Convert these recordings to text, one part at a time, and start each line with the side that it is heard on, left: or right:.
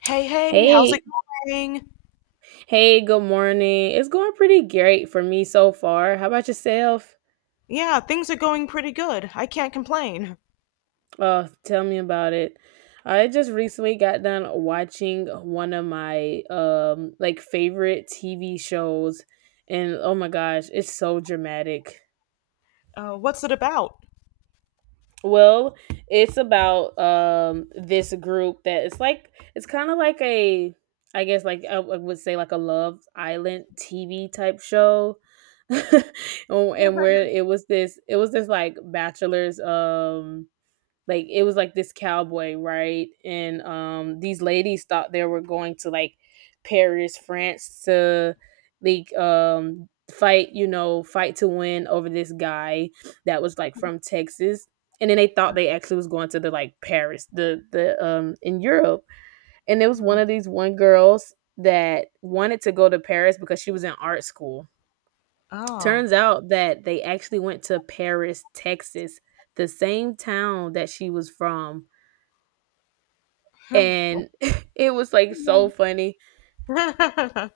left: Hey, hey, how's it
right: Hey,
left: going?
right: hey, good morning. It's going pretty great for me so far. How about yourself?
left: Yeah, things are going pretty good. I can't complain.
right: Oh, tell me about it. I just recently got done watching one of my like favorite TV shows and oh my gosh, it's so dramatic.
left: What's it about?
right: Well, it's about this group that it's like it's kind of like a I guess like I would say like a Love Island TV type show. And where it was this like bachelor's like it was like this cowboy, right? And these ladies thought they were going to, like, Paris, France, to like fight, fight to win over this guy that was like from Texas. And then they thought they actually was going to the, like, Paris, the in Europe. And there was
left: Oh,
right: one of these one girls that wanted to go to Paris because she was in art school.
left: oh.
right: Turns out that they actually went to Paris, Texas, the same town that she was from.
left: Huh, well,
right: And it was, like, so funny.
left: I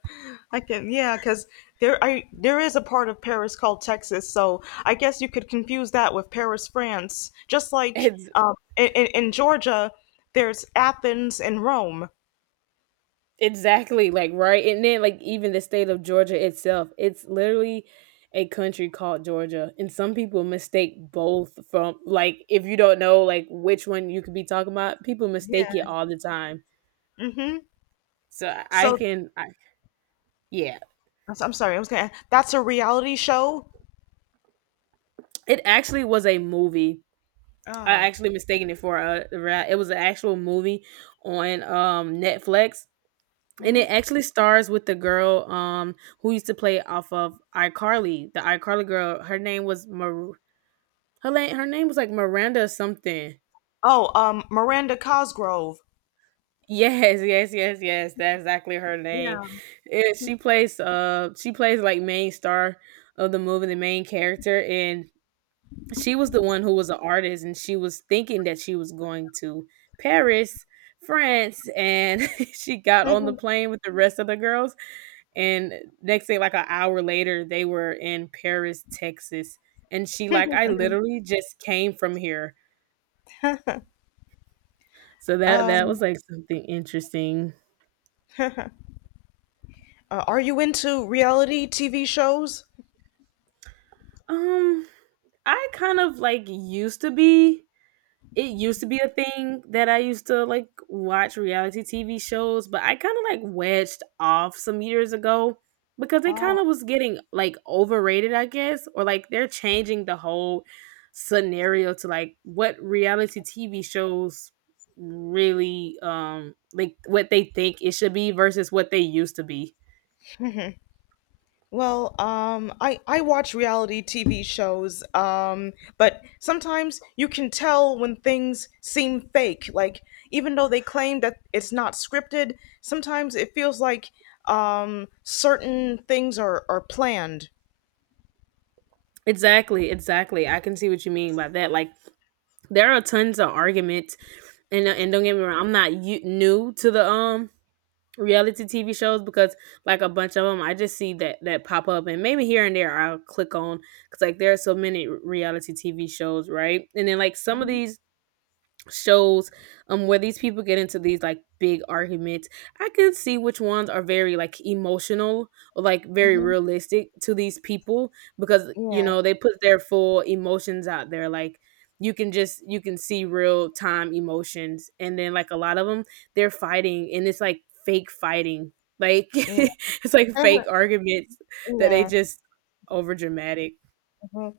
left: can, yeah, because there, I there is a part of Paris called Texas, so I guess you could confuse that with Paris, France. Just like,
right: It's
left: in, in Georgia, there's Athens and Rome.
right: exactly, like, right? And then, like, even the state of Georgia itself, it's literally a country called Georgia, and some people mistake both from, like, if you don't know, like, which one you could be talking about, people
left: Yeah.
right: mistake it all the time.
left: Mm-hmm.
right: So I
left: So,
right: can I, yeah.
left: I'm sorry, I was gonna. That's a reality show.
right: It actually was a movie. I
left: Oh.
right: actually mistaken it for a ra it was an actual movie on, Netflix. And it
left: Hmm.
right: actually stars with the girl who used to play off of iCarly, the iCarly girl. Her name was her name was like Miranda something.
left: Oh, Miranda Cosgrove.
right: Yes, yes, yes, yes. That's exactly her name.
left: Yeah.
right: And she plays like main star of the movie, the main character, and she was the one who was an artist and she was thinking that she was going to Paris, France, and she got on the
left: Mhm,
right: plane with the rest of the girls. And next thing, like an hour later, they were in Paris, Texas. And she
left: mhm,
right: like, I
left: mhm.
right: literally just came from here. So that
left: Um,
right: was like something interesting.
left: are you into reality TV shows?
right: Um, I kind of like used to be it used to be a thing that I used to like watch reality TV shows, but I kind of like wedged off some years ago because they kind
left: Oh.
right: of was getting like overrated, I guess, or like they're changing the whole scenario to like what reality TV shows really like what they think it should be versus what they used to be.
left: Well, I watch reality TV shows, but sometimes you can tell when things seem fake. Like, even though they claim that it's not scripted, sometimes it feels like, certain things are planned.
right: Exactly, exactly. I can see what you mean by that. Like there are tons of arguments and don't get me wrong, I'm not new to the reality TV shows because like a bunch of them I just see that pop up and maybe here and there I'll click on, cuz like there are so many reality TV shows, right? And then like some of
left: Mhm,
right: these shows where these people get into these like big arguments. I can see which ones are very like emotional or like very
left: mhm.
right: realistic to these people because you
left: Yeah,
right: know they put their full emotions out there, like you can just you can see real time emotions, and then like a lot of them they're fighting and it's like fake fighting, like
left: yeah,
right: it's like fake arguments that they
left: yeah.
right: just over dramatic.
left: Mhm.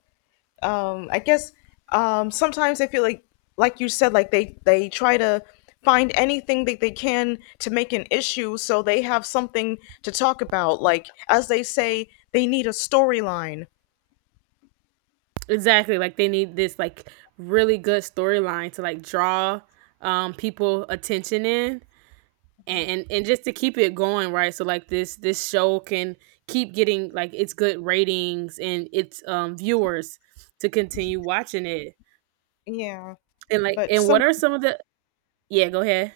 left: I guess, sometimes I feel like you said, like they try to find anything that they can to make an issue, so they have something to talk about, like as they say, they need a storyline.
right: Exactly. Like they need this like really good storyline to like draw people attention in and, and just to keep it going, right? So like this show can keep getting like its good ratings and its viewers to continue watching it.
left: Yeah,
right: And like
left: but
right: and what are some of the Yeah, go ahead.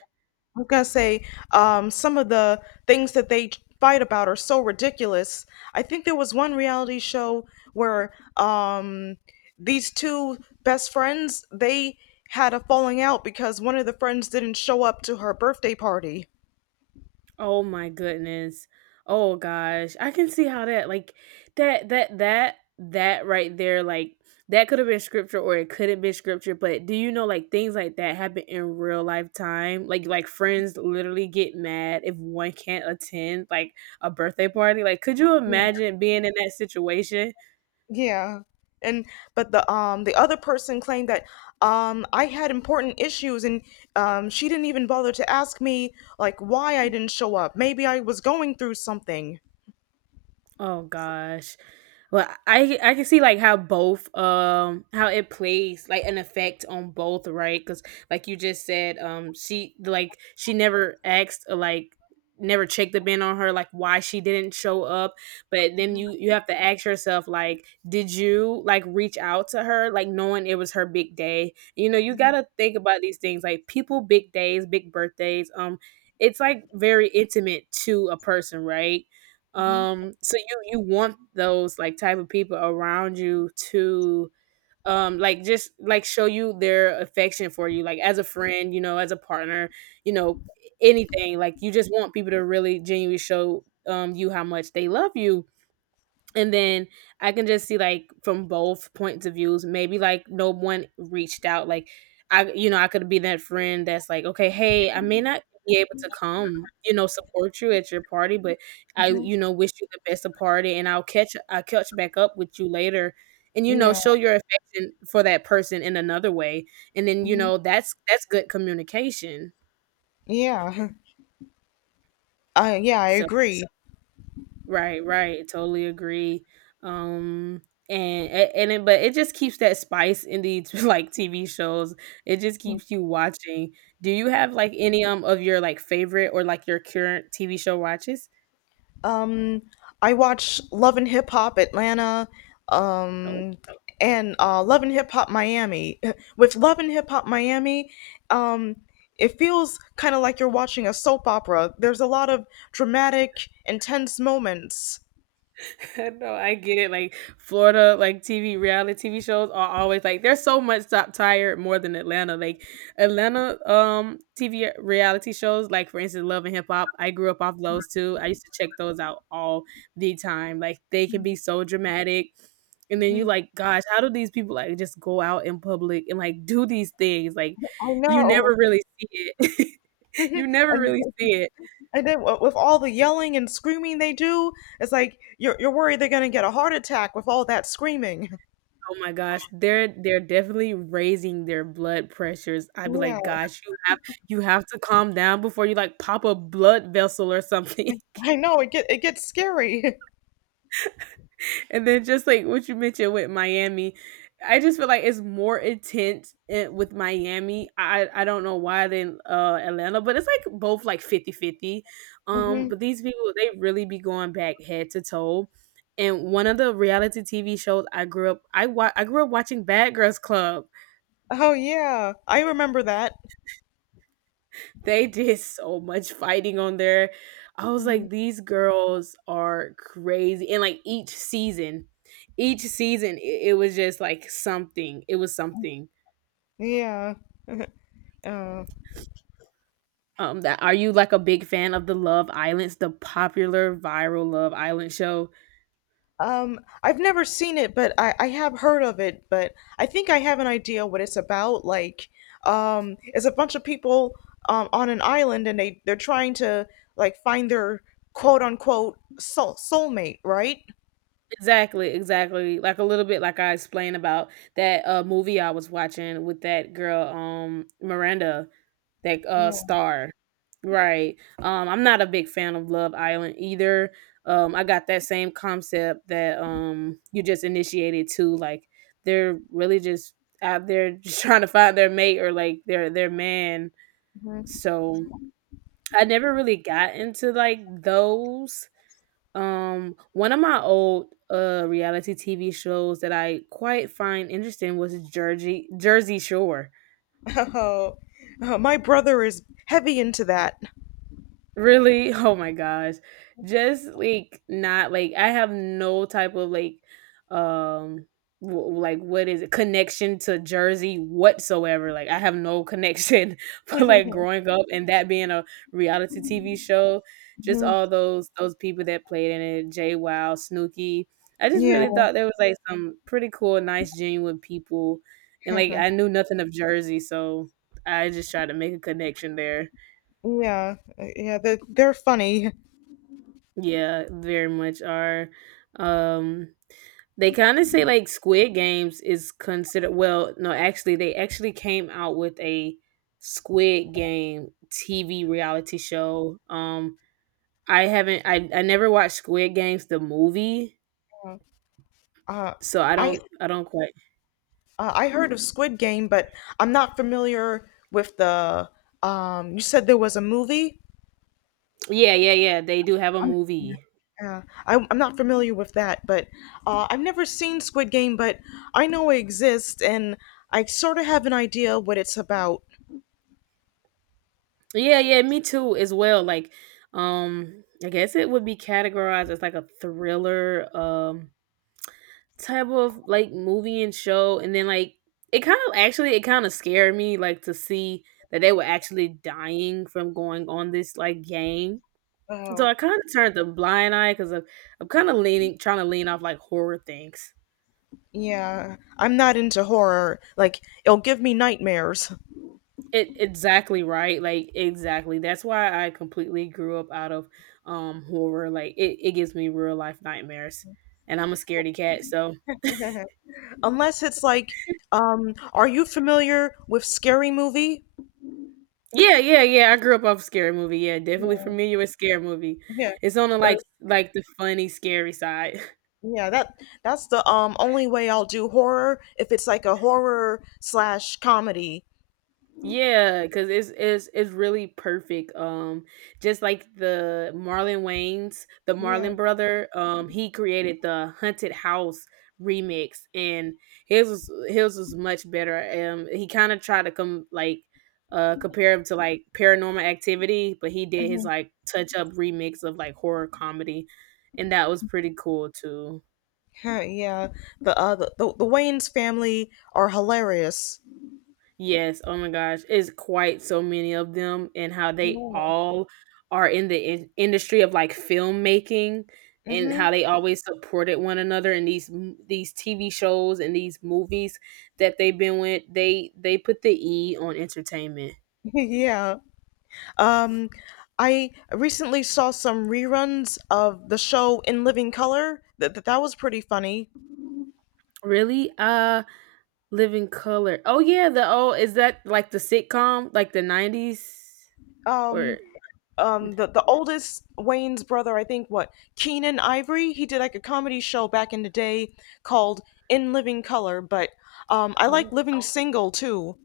left: I was gonna say, some of the things that they fight about are so ridiculous. I think there was one reality show where, these two best friends they had a falling out because one of the friends didn't show up to her birthday party.
right: Oh my goodness. Oh gosh. I can see how that like that right there, like that could have been scripture or it couldn't be scripture, but do you know like things like that happen in real life time? Like friends literally get mad if one can't attend like a birthday party. Like could you
left: Yeah,
right: imagine being in that situation?
left: yeah. And but the other person claimed that, I had important issues, and, she didn't even bother to ask me, like, why I didn't show up. Maybe I was going through something.
right: Oh gosh. Well, I can see like how both how it plays like an effect on both, right? Cuz like you just said she like she never asked or, like, never checked the bin on her like why she didn't show up, but then you have to ask yourself like did you like reach out to her like knowing it was her big day? You know, you got to think about these things like people big days, big birthdays, it's like very intimate to a person, right? So you want those like type of people around you to like just like show you their affection for you, like as a friend, as a partner, you know, anything. Like you just want people to really genuinely show you how much they love you, and then I can just see like from both points of views, maybe like no one reached out. Like I I could be that friend that's like, okay, hey, I may not be able to come, support you at your party, but I wish you the best of party, and I'll catch back up with you later, and
left: Yeah.
right: show your affection for that person in another way. And then that's good communication,
left: Yeah, I yeah, I so
right: so
left: agree.
right: Right, right. Totally agree. Um and a- and it, but it just keeps that spice in these like TV shows. It just keeps you watching. Do you have like any of your like favorite or like your current TV show watches?
left: Um, I watch Love and Hip Hop Atlanta, um, and Love and Hip Hop Miami. With Love and Hip Hop Miami, um, it feels kind of like you're watching a soap opera. There's a lot of dramatic, intense moments.
right: No, I get it. Like Florida, like TV reality TV shows are always like there's so much top tier more than Atlanta. Like Atlanta TV reality shows, like for instance Love and Hip Hop. I grew up off those too. I used to check those out all the time. Like they can be so dramatic. And then you
left: Mhm.
right: like, gosh, how do these people like just go out in public and like do these things? Like
left: I
right: you
left: know.
right: never really see it. You never
left: and
right: really see it.
left: and with all the yelling and screaming they do, it's like you're worried they're gonna get a heart attack with all that screaming.
right: Oh my gosh, they're definitely raising their blood pressures. I'd be
left: Yeah.
right: like, "Gosh, you have to calm down before you, like, pop a blood vessel or something."
left: I know, it gets scary.
right: And then just like what you mentioned with Miami, I just feel like it's more intense I with Miami. I don't know why than, Atlanta, but it's, like, both, like, 50-50. Um,
left: Mhm.
right: but these people, they really be going back head to toe. And one of the reality TV shows I grew up watching Bad Girls Club.
left: Oh yeah, I remember that.
right: They did so much fighting on there. I was like, these girls are crazy. And like each season, it was just like something. It was something.
left: Yeah. Uh,
right: That Are you like a big fan of the Love Islands, the popular viral Love Island show?
left: I've never seen it, but I have heard of it. But I think I have an idea what it's about. Like, it's a bunch of people on an island, and they're trying to, like, find their quote unquote soulmate, right?
right: Exactly, exactly. Like a little bit like I explained about that movie I was watching with that girl Miranda, that star. Right. I'm not a big fan of Love Island either. I got that same concept that you just initiated too, like they're really just out there just trying to find their mate or like their man.
left: Mhm.
right: So I never really got into like those one of my old reality TV shows that I quite find interesting was Jersey Shore.
left: Oh, oh, my brother is heavy into that.
right: Really? Oh my gosh. Just like not like I have no type of like um like what is it connection to Jersey whatsoever. Like I have no connection for like growing up and that being a reality TV show. Just all those people that played in it, Jay Wow, Snooki. I just
left: Yeah,
right: really thought there was like some pretty cool, nice, genuine people. And like I knew nothing of Jersey, so I just tried to make a connection there.
left: yeah, yeah. They're funny.
right: Yeah, very much are. Um, they kind of say like Squid Games is considered. Well, no, actually, they actually came out with a Squid Game TV reality show. I haven't. I never watched Squid Games the movie,
left: Uh,
right: so I
left: I
right: don't. I don't quite.
left: I heard of Squid Game, but I'm not familiar with the. You said there was a movie.
right: Yeah, yeah, yeah. They do have a movie.
left: I'm not familiar with that, but I've never seen Squid Game, but I know it exists, and I sort of have an idea what it's about.
right: Yeah, yeah. Me too, as well. Like, I guess it would be categorized as like a thriller. Type of like movie and show, and then like it kind of scared me like to see that they were actually dying from going on this like game. So
left: Oh,
right: I kind of turned the blind eye because I'm kind of leaning trying to lean off like horror things.
left: yeah. I'm not into horror. Like, it'll give me nightmares.
right: It exactly, right, like exactly, that's why I completely grew up out of horror. Like it gives me real life nightmares, and I'm a scaredy cat so.
left: Unless it's like, are you familiar with Scary Movie?
right: Yeah, yeah, yeah, I grew up off Scary Movie, yeah, definitely
left: Yeah.
right: familiar with Scary Movie.
left: Yeah.
right: It's on the, the funny, scary side.
left: Yeah, that's the only way I'll do horror, if it's like a horror slash comedy.
right: Yeah, because it's really perfect. Just like the Marlon Wayans, the
left: Yeah,
right: Marlon brother, he created the Hunted House remix, and his was much better. He kind of tried to come like compare him to like Paranormal Activity, but he did his
left: mhm.
right: like touch up remix of like horror comedy, and that was pretty cool too.
left: Huh, yeah. The Wayne's family are hilarious.
right: Yes, oh my gosh, it's quite so many of them, and how they all are in the industry of like filmmaking, and
left: Mm-hmm.
right: how they always supported one another in these these TV shows and these movies that they've been with. They put the E on entertainment.
left: Yeah. Um, I recently saw some reruns of the show In Living Color. That was pretty funny.
right: Really? Uh, Living Color. Oh yeah, the oh is that like the sitcom like the 90s
left: Um,
right: or
left: the oldest Wayne's brother, I think, what, Keenan Ivory. He did like a comedy show back in the day called In Living Color, but I like
right: oh.
left: Living Single too.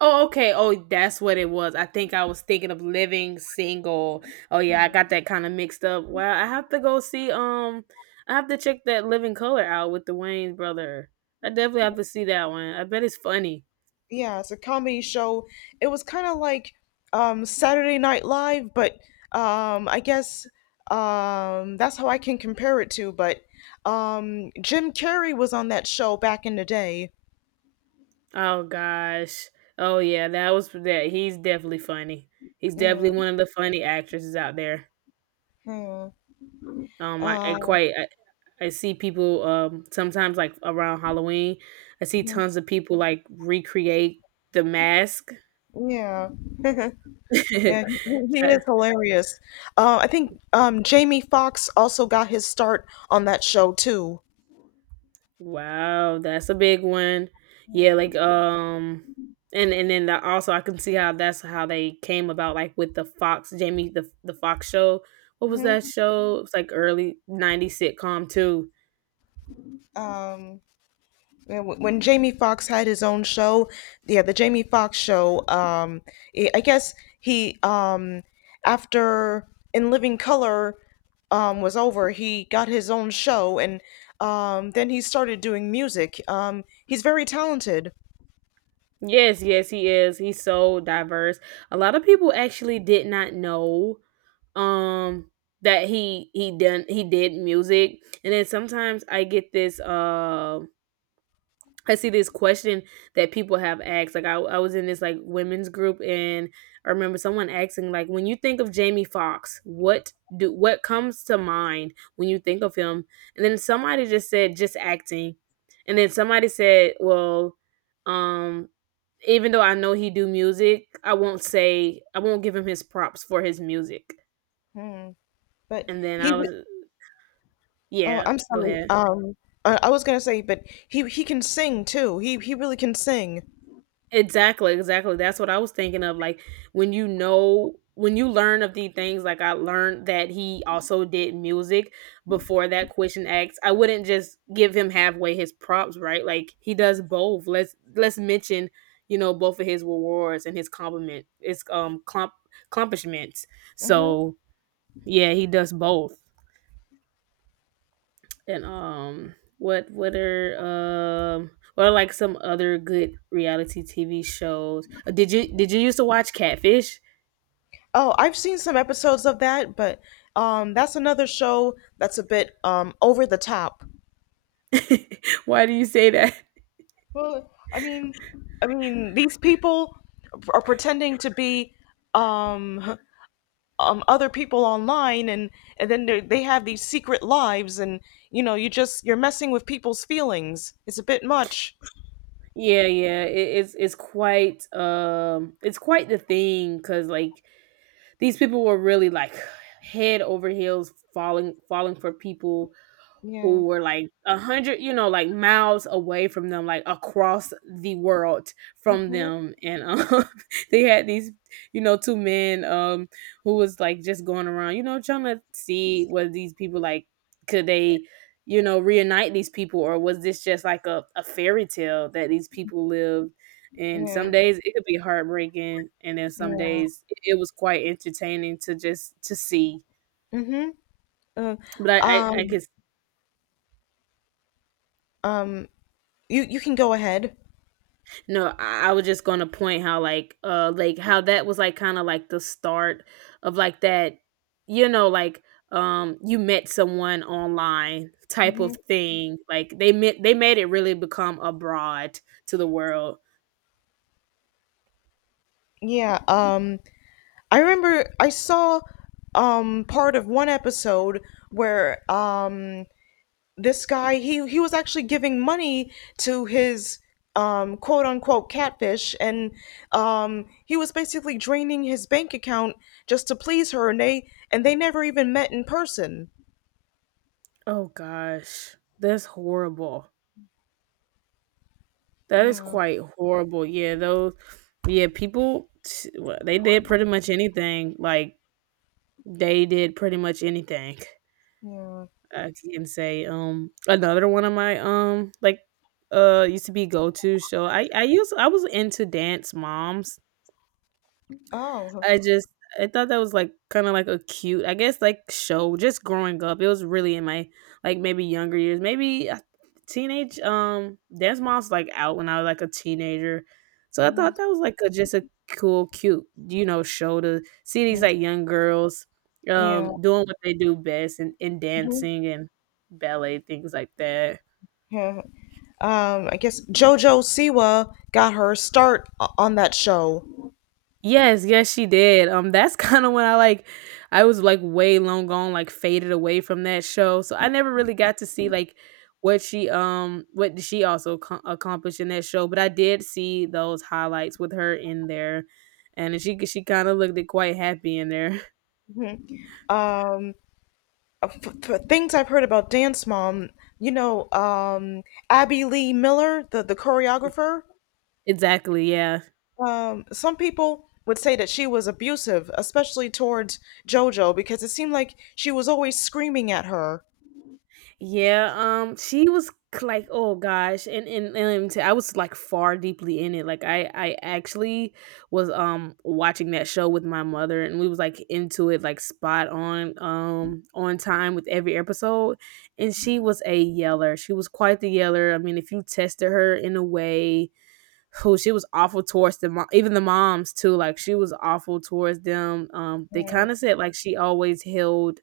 right: Oh, okay. Oh, that's what it was. I think I was thinking of Living Single. Oh yeah, I got that kind of mixed up. Well, I have to go see, um, I have to check that Living Color out with the Wayne brother. I definitely have to see that one. I bet it's funny.
left: Yeah, it's a comedy show. It was kind of like Saturday Night Live, but I guess that's how I can compare it to. But Jim Carrey was on that show back in the day.
right: Oh gosh. Oh yeah, that was that he's definitely funny. He's
left: Yeah,
right: definitely one of the funny actresses out there.
left: yeah,
right: Um I, I
left: uh,
right: quite I, I see people sometimes like around Halloween, I see
left: mhm,
right: tons of people like recreate the mask.
left: yeah. Yeah, he
right: That-
left: is hilarious. I think, Jamie Foxx also got his start on that show too.
right: wow, that's a big one. Yeah, like
left: Hmm.
right: and then the, also I can see how that's how they came about like with the Fox Jamie, the Fox show. What was that show? It was like early 90s sitcom too.
left: Um, yeah, when Jamie Foxx had his own show, yeah, the Jamie Foxx show. I guess he after In Living Color, was over, he got his own show, and, then he started doing music. He's very talented.
right: Yes, yes, he is. He's so diverse. A lot of people actually did not know um that he did music. And then sometimes I get this, um, I see this question that people have asked. Like I was in this like women's group, and I remember someone asking, like when you think of Jamie Foxx, what comes to mind when you think of him? And then somebody just said just acting. And then somebody said, well, um even though I know he do music, I won't give him his props for his music.
left: Mm. But
right: And then
left: he.
right: I was,
left: Oh,
right: yeah,
left: I'm
right: go
left: sorry.
right: ahead.
left: I was gonna say, but he can sing too. He really can sing.
right: Exactly, exactly. That's what I was thinking of. Like when you know, when you learn of the things, like I learned that he also did music before that question acts. I wouldn't just give him halfway his props, right? Like he does both. Let's mention, you know, both of his rewards and his compliment, his clump accomplishments.
left: Hmm.
right: So yeah, he does both. And what are like some other good reality TV shows? Did you used to watch Catfish?
left: Oh, I've seen some episodes of that, but, that's another show that's a bit over the top.
right: Why do you say that?
left: Well, I mean, these people are pretending to be um other people online, and then they have these secret lives, and, you know, you're messing with people's feelings. It's a bit much.
right: Yeah, yeah, it's quite it's quite the thing, because like these people were really like head over heels falling for people who were like a hundred, you know, like miles away from them, like across the world from them. And they had these, you know, two men, um, who was like just going around, you know, trying to see whether these people like could they, you know, reunite these people, or was this just like a fairy tale that these people lived? And some days it could be heartbreaking, and then some days it was quite entertaining to just to see.
left: Mm-hmm. Uh,
right: but I, I, I
left: um.
right: could
left: um, you can go ahead.
right: No, I was just gonna point how like how that was like kind of like the start of like that, you know, like you met someone online type
left: Hmm.
right: of thing. Like they made it really become abroad to the world.
left: Yeah, I remember I saw part of one episode where, this guy, he was actually giving money to his quote unquote catfish, and, he was basically draining his bank account just to please her, and they never even met in person.
right: Oh gosh, that's horrible. That is
left: Yeah,
right: quite horrible. Yeah, those, yeah, people well, they did pretty much anything. Like they did pretty much anything.
left: yeah.
right: I can say, another one of my, like, used to be go to show. I was into Dance Moms.
left: Oh,
right: I just I thought that was like kind of like a cute, I guess, like show. Just growing up, it was really in my like maybe younger years, maybe teenage. Dance Moms like out when I was like a teenager, so I thought that was like a, just a cool, cute, you know, show to see these like young girls,
left: yeah,
right: doing what they do best, and dancing and ballet things like that.
left: I guess JoJo Siwa got her start on that show.
right: Yes, yes, she did. That's kind of when I like, I was like way long gone, like faded away from that show. So I never really got to see like what she what did she also accomplished in that show. But I did see those highlights with her in there, and she kind of looked quite happy in there.
left: Um, things I've heard about Dance Mom, you know, Abby Lee Miller, the choreographer,
right: exactly. Yeah.
left: some people would say that she was abusive, especially towards JoJo, because it seemed like she was always screaming at her.
right: Yeah, she was like, oh gosh, and I was like far deeply in it. Like I actually was watching that show with my mother, and we was like into it like spot on time with every episode. And she was a yeller. She was quite the yeller. I mean, if you tested her in a way, who she was awful towards the even the moms too. Like she was awful towards them. They
left: Mm,
right: kind of said like she always held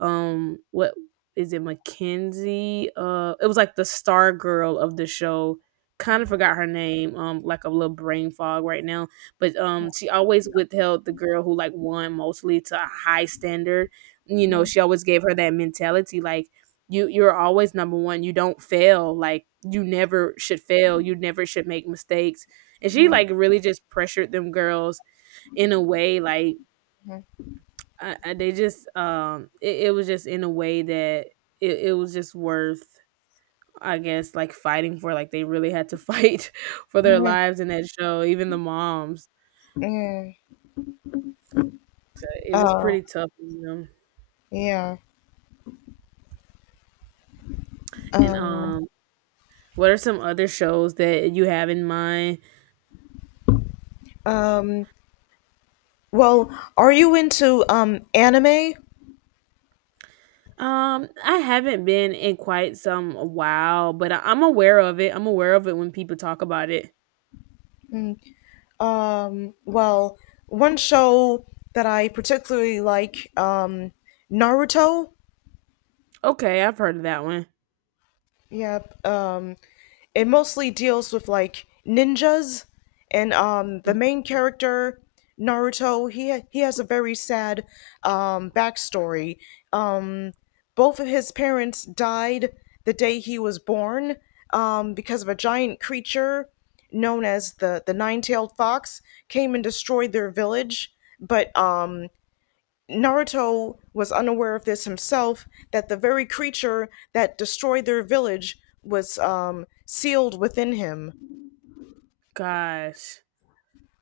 right: um, what is it, Mackenzie? Uh, it was like the star girl of the show. Kind of forgot
left: mm,
right: her name, like a little brain fog right now. But she always withheld the girl who like won mostly to a high standard. You know,
left: mhm,
right: she always gave her that mentality like you're always number one. You don't fail. Like you never should fail. You never should make mistakes. And she like really just pressured them girls in a way like I they just it was just in a way that it was just worth, I guess, like fighting for, like they really had to fight for their
left: mhm,
right: lives in that show, even the moms,
left: mhm.
right: so it was
left: Uh,
right: pretty tough on them.
left: yeah.
right: And
left: Um,
right: um, what are some other shows that you have in mind?
left: um, well, are you into, anime?
right: I haven't been in quite some while, but I'm aware of it, I'm aware of it when people talk about it.
left: Well, one show that I particularly like, Naruto.
right: Okay, I've heard of that one.
left: Yep. It mostly deals with, like, ninjas, and, the main character, Naruto. He has a very sad backstory. Um, both of his parents died the day he was born. Because of a giant creature known as the nine tailed fox, came and destroyed their village. But, Naruto was unaware of this himself, that the very creature that destroyed their village was, sealed within him.
right: Gosh.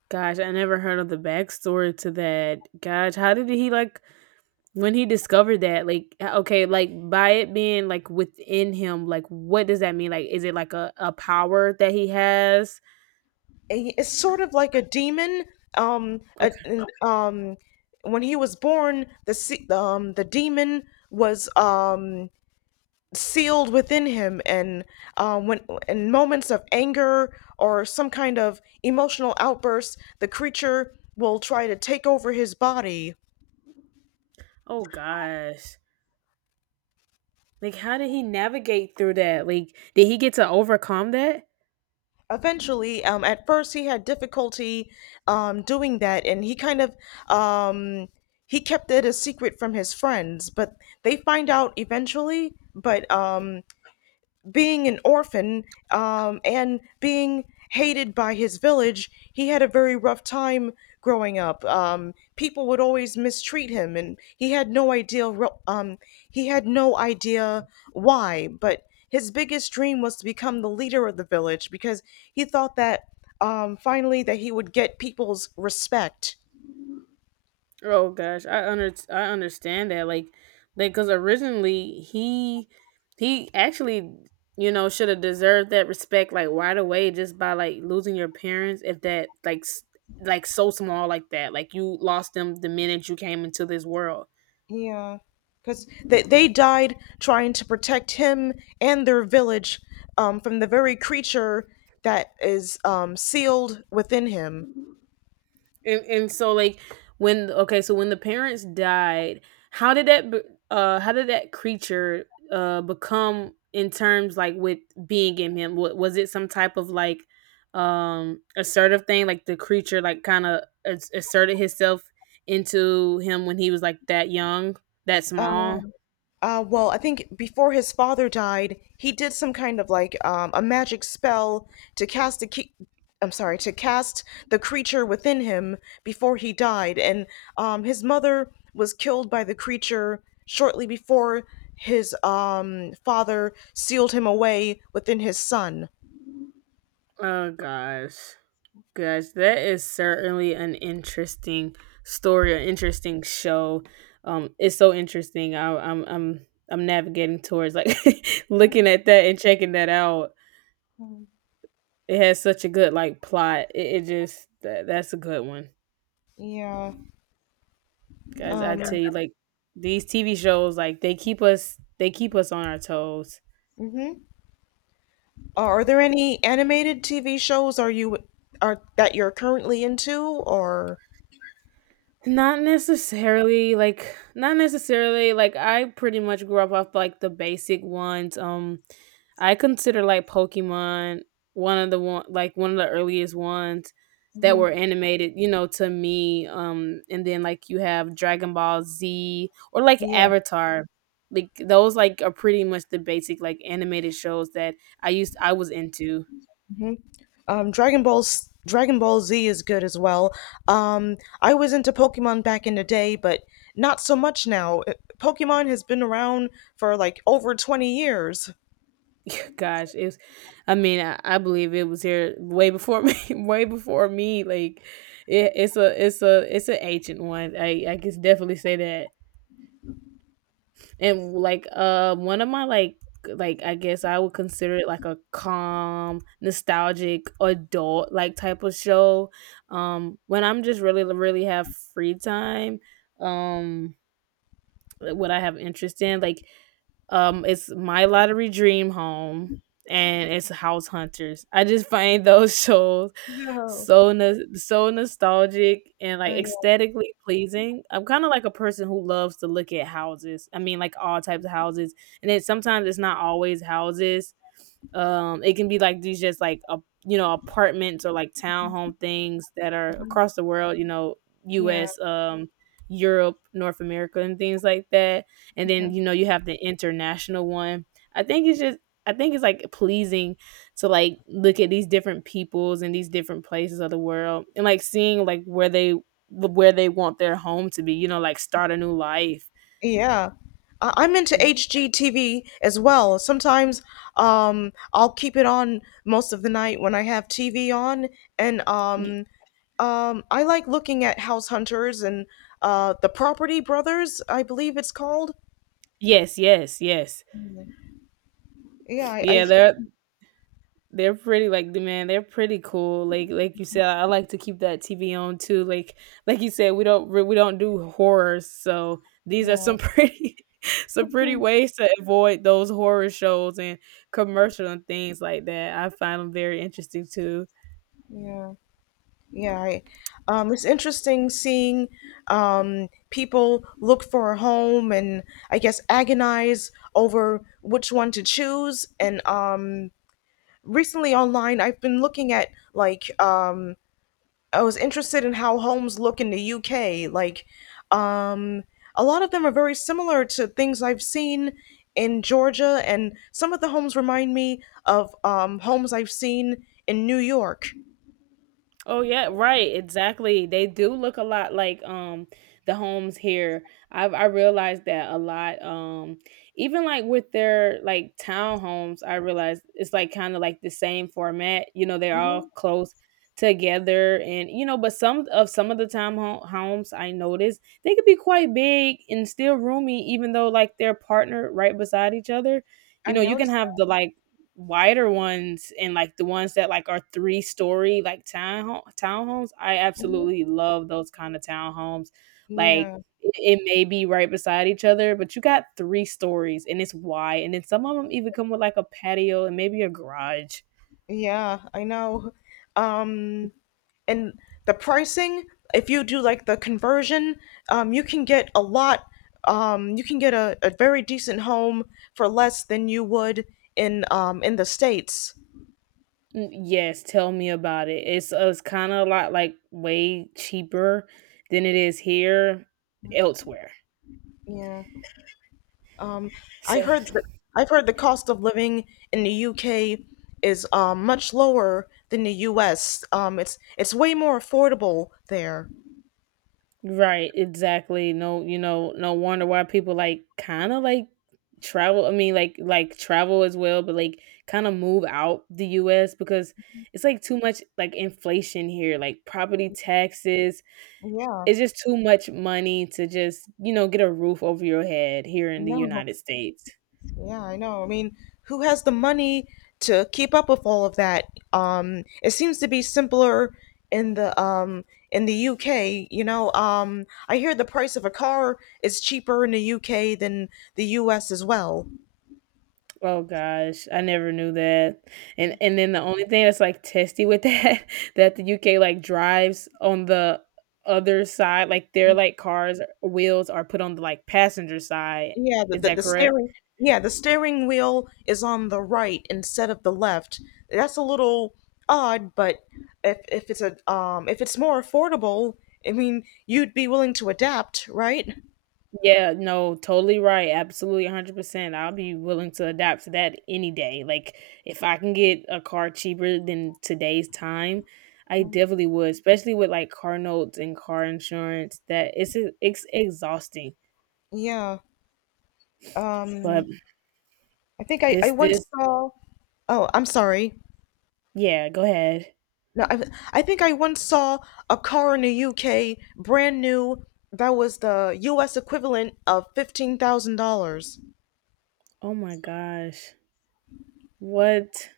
right: Gosh, I never heard of the backstory to that. Gosh, how did he like when he discovered that? Like, h- okay, like by it being like within him, like what does that mean? Like, is it like a power that he has?
left: It's sort of like a demon. Um, a,
right: Okay.
left: an- um, when he was born, the demon was, sealed within him, and, when, in moments of anger or some kind of emotional outburst, the creature will try to take over his body.
right: Oh gosh. Like, how did he navigate through that? Like, did he get to overcome that?
left: Eventually, at first he had difficulty, doing that, and he kind of um, he kept it a secret from his friends, but they find out eventually. But, being an orphan, and being hated by his village, he had a very rough time growing up. People would always mistreat him, and he had no idea. He had no idea why, but his biggest dream was to become the leader of the village, because he thought that, finally, that he would get people's respect.
right: Oh gosh, I understand that. Like because originally he actually, you know, should have deserved that respect like right away just by like losing your parents at that like s- like so small like that, like you lost them the minute you came into this world.
left: Yeah, because they died trying to protect him and their village, from the very creature that is, sealed within him.
right: And so like when okay, so when the parents died, how did that be- how did that creature become in terms like with being in him? Was it some type of like assertive thing, like the creature like kind of asserted himself into him when he was like that young, that
left: Uh,
right: small?
left: Well, I think before his father died, he did some kind of like, a magic spell to cast the key. I'm sorry, to cast the creature within him before he died, and, his mother was killed by the creature shortly before his, father sealed him away within his son.
right: Oh gosh. Gosh, that is certainly an interesting story, an interesting show. It's so interesting. I, I'm navigating towards like looking at that and checking that out. It has such a good like plot. That's a good one,
left: Yeah. Yeah.
right: guys. I tell you, like these TV shows, like they keep us on our toes.
left: Hmm Are there any animated TV shows are you are that you're currently into, or?
right: Not necessarily, like not necessarily, like I pretty much grew up off like the basic ones. Um, I consider like Pokemon one of the earliest ones that were
left: Mhm.
right: animated, you know, to me. Um, and then like you have Dragon Ball Z or like
left: Yeah.
right: Avatar. Like those like are pretty much the basic like animated shows that I was into.
left: Dragon Ball Z is good as well. Um, I was into Pokemon back in the day, but not so much now. Pokemon has been around for like over 20 years.
right: Gosh, it's. I mean, I believe it was here way before me, way before me. Like, it, it's a, it's a, it's an ancient one. I can definitely say that. And like, one of my like I guess I would consider it like a calm, nostalgic adult like type of show. When I'm just really have free time. Um, what I have interest in, it's My Lottery Dream Home and it's House Hunters. I just find those shows
left: Oh,
right: so no- so nostalgic and like
left: oh
right: aesthetically pleasing. I'm kind of like a person who loves to look at houses. I mean, like all types of houses, and then sometimes it's not always houses. It can be like these just like a, you know, apartments or like townhome things that are across the world. You know,
left: yeah,
right: U.S., Europe, North America, and things like that. And then
left: yeah.
right: you know you have the international one. I think it's just I think it's like pleasing to like look at these different peoples and these different places of the world and like seeing like where they want their home to be. You know, like start a new life.
left: Yeah. I'm into
right: And
left: HGTV as well. Sometimes, I'll keep it on most of the night when I have TV on, and,
right: y-
left: I like looking at House Hunters and, the Property Brothers, I believe it's called.
right: yes, yes, yes.
left: Yeah, I, I
right: Yeah, there they're pretty like the man. They're pretty cool. Like you said, I like to keep that TV on too. Like you said, we don't do horrors, so these are
left: Yeah,
right: some pretty some pretty ways to avoid those horror shows and commercial and things like that. I find them very interesting too.
left: yeah, yeah. It's interesting seeing, people look for a home and, I guess, agonize over which one to choose. And, recently online, I've been looking at like, I was interested in how homes look in the UK. Like, um, a lot of them are very similar to things I've seen in Georgia, and some of the homes remind me of, homes I've seen in New York.
right: Oh yeah, right, exactly. They do look a lot like the homes here. I realized that a lot. Even like with their like townhomes, I realized it's like kind of like the same format. You know, they're all close together and you know, but some of the homes I noticed, they could be quite big and still roomy even though like they're partnered right beside each other.
left: I
right: You know, you can
left: noticed
right: have
left: that.
right: the like wider ones and like the ones that like are three-story like townhomes. I
left: Mhm.
right: absolutely love those kind of townhomes. Like
left: Yeah,
right: it may be right beside each other but you got three stories and it's wide, and then some of them even come with like a patio and maybe a garage.
left: yeah, I know. Um, and the pricing, if you do like the conversion, you can get a lot. You can get a very decent home for less than you would in, in the States.
right: Mm, yes, tell me about it. It's, it's kind of a lot like way cheaper than it is here elsewhere.
left: Yeah. Um, I
right: So,
left: heard that I've heard the cost of living in the UK is much lower than the US. It's way more affordable there.
right: Right, exactly. No, you know, no wonder why people like kind of like travel. I mean, like travel as well, but like kind of move out the U.S. because it's like too much like inflation here, like property taxes.
left: Yeah,
right: It's just too much money to just you know get a roof over your head here in the
left: no.
right: United States.
left: Yeah, I know. I mean, who has the money to keep up with all of that? It seems to be simpler in the UK. You know, I hear the price of a car is cheaper in the UK than the US as well.
right: Oh gosh, I never knew that. And then the only thing that's like testy with that that the UK like drives on the other side, like their like cars wheels are put on the like passenger side.
left: Yeah,
right: Is that correct?
left: the steering wheel is on the right instead of the left. That's a little odd, but if it's more affordable, I mean, you'd be willing to adapt, right?
right: Yeah, no, totally right. Absolutely 100%. I'll be willing to adapt to that any day. Like if I can get a car cheaper than today's time, I definitely would, especially with like car notes and car insurance that it's exhausting.
left: Yeah.
right: But
left: Um I think I
right: this
left: once
right: this
left: saw. Oh, I'm sorry.
right: Yeah, go ahead.
left: No, I think I once saw a car in the UK, brand new, that was the US equivalent of $15,000.
right: Oh my gosh. What?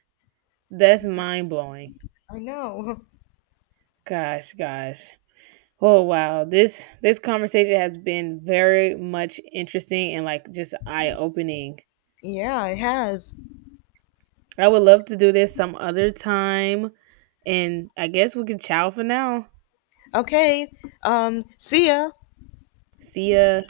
right: That's mind blowing.
left: I know.
right: Gosh, gosh. Oh wow. This conversation has been very much interesting and like just eye opening.
left: Yeah, it has.
right: I would love to do this some other time. And I guess we can chow for now.
left: Okay. See ya.
right: See ya.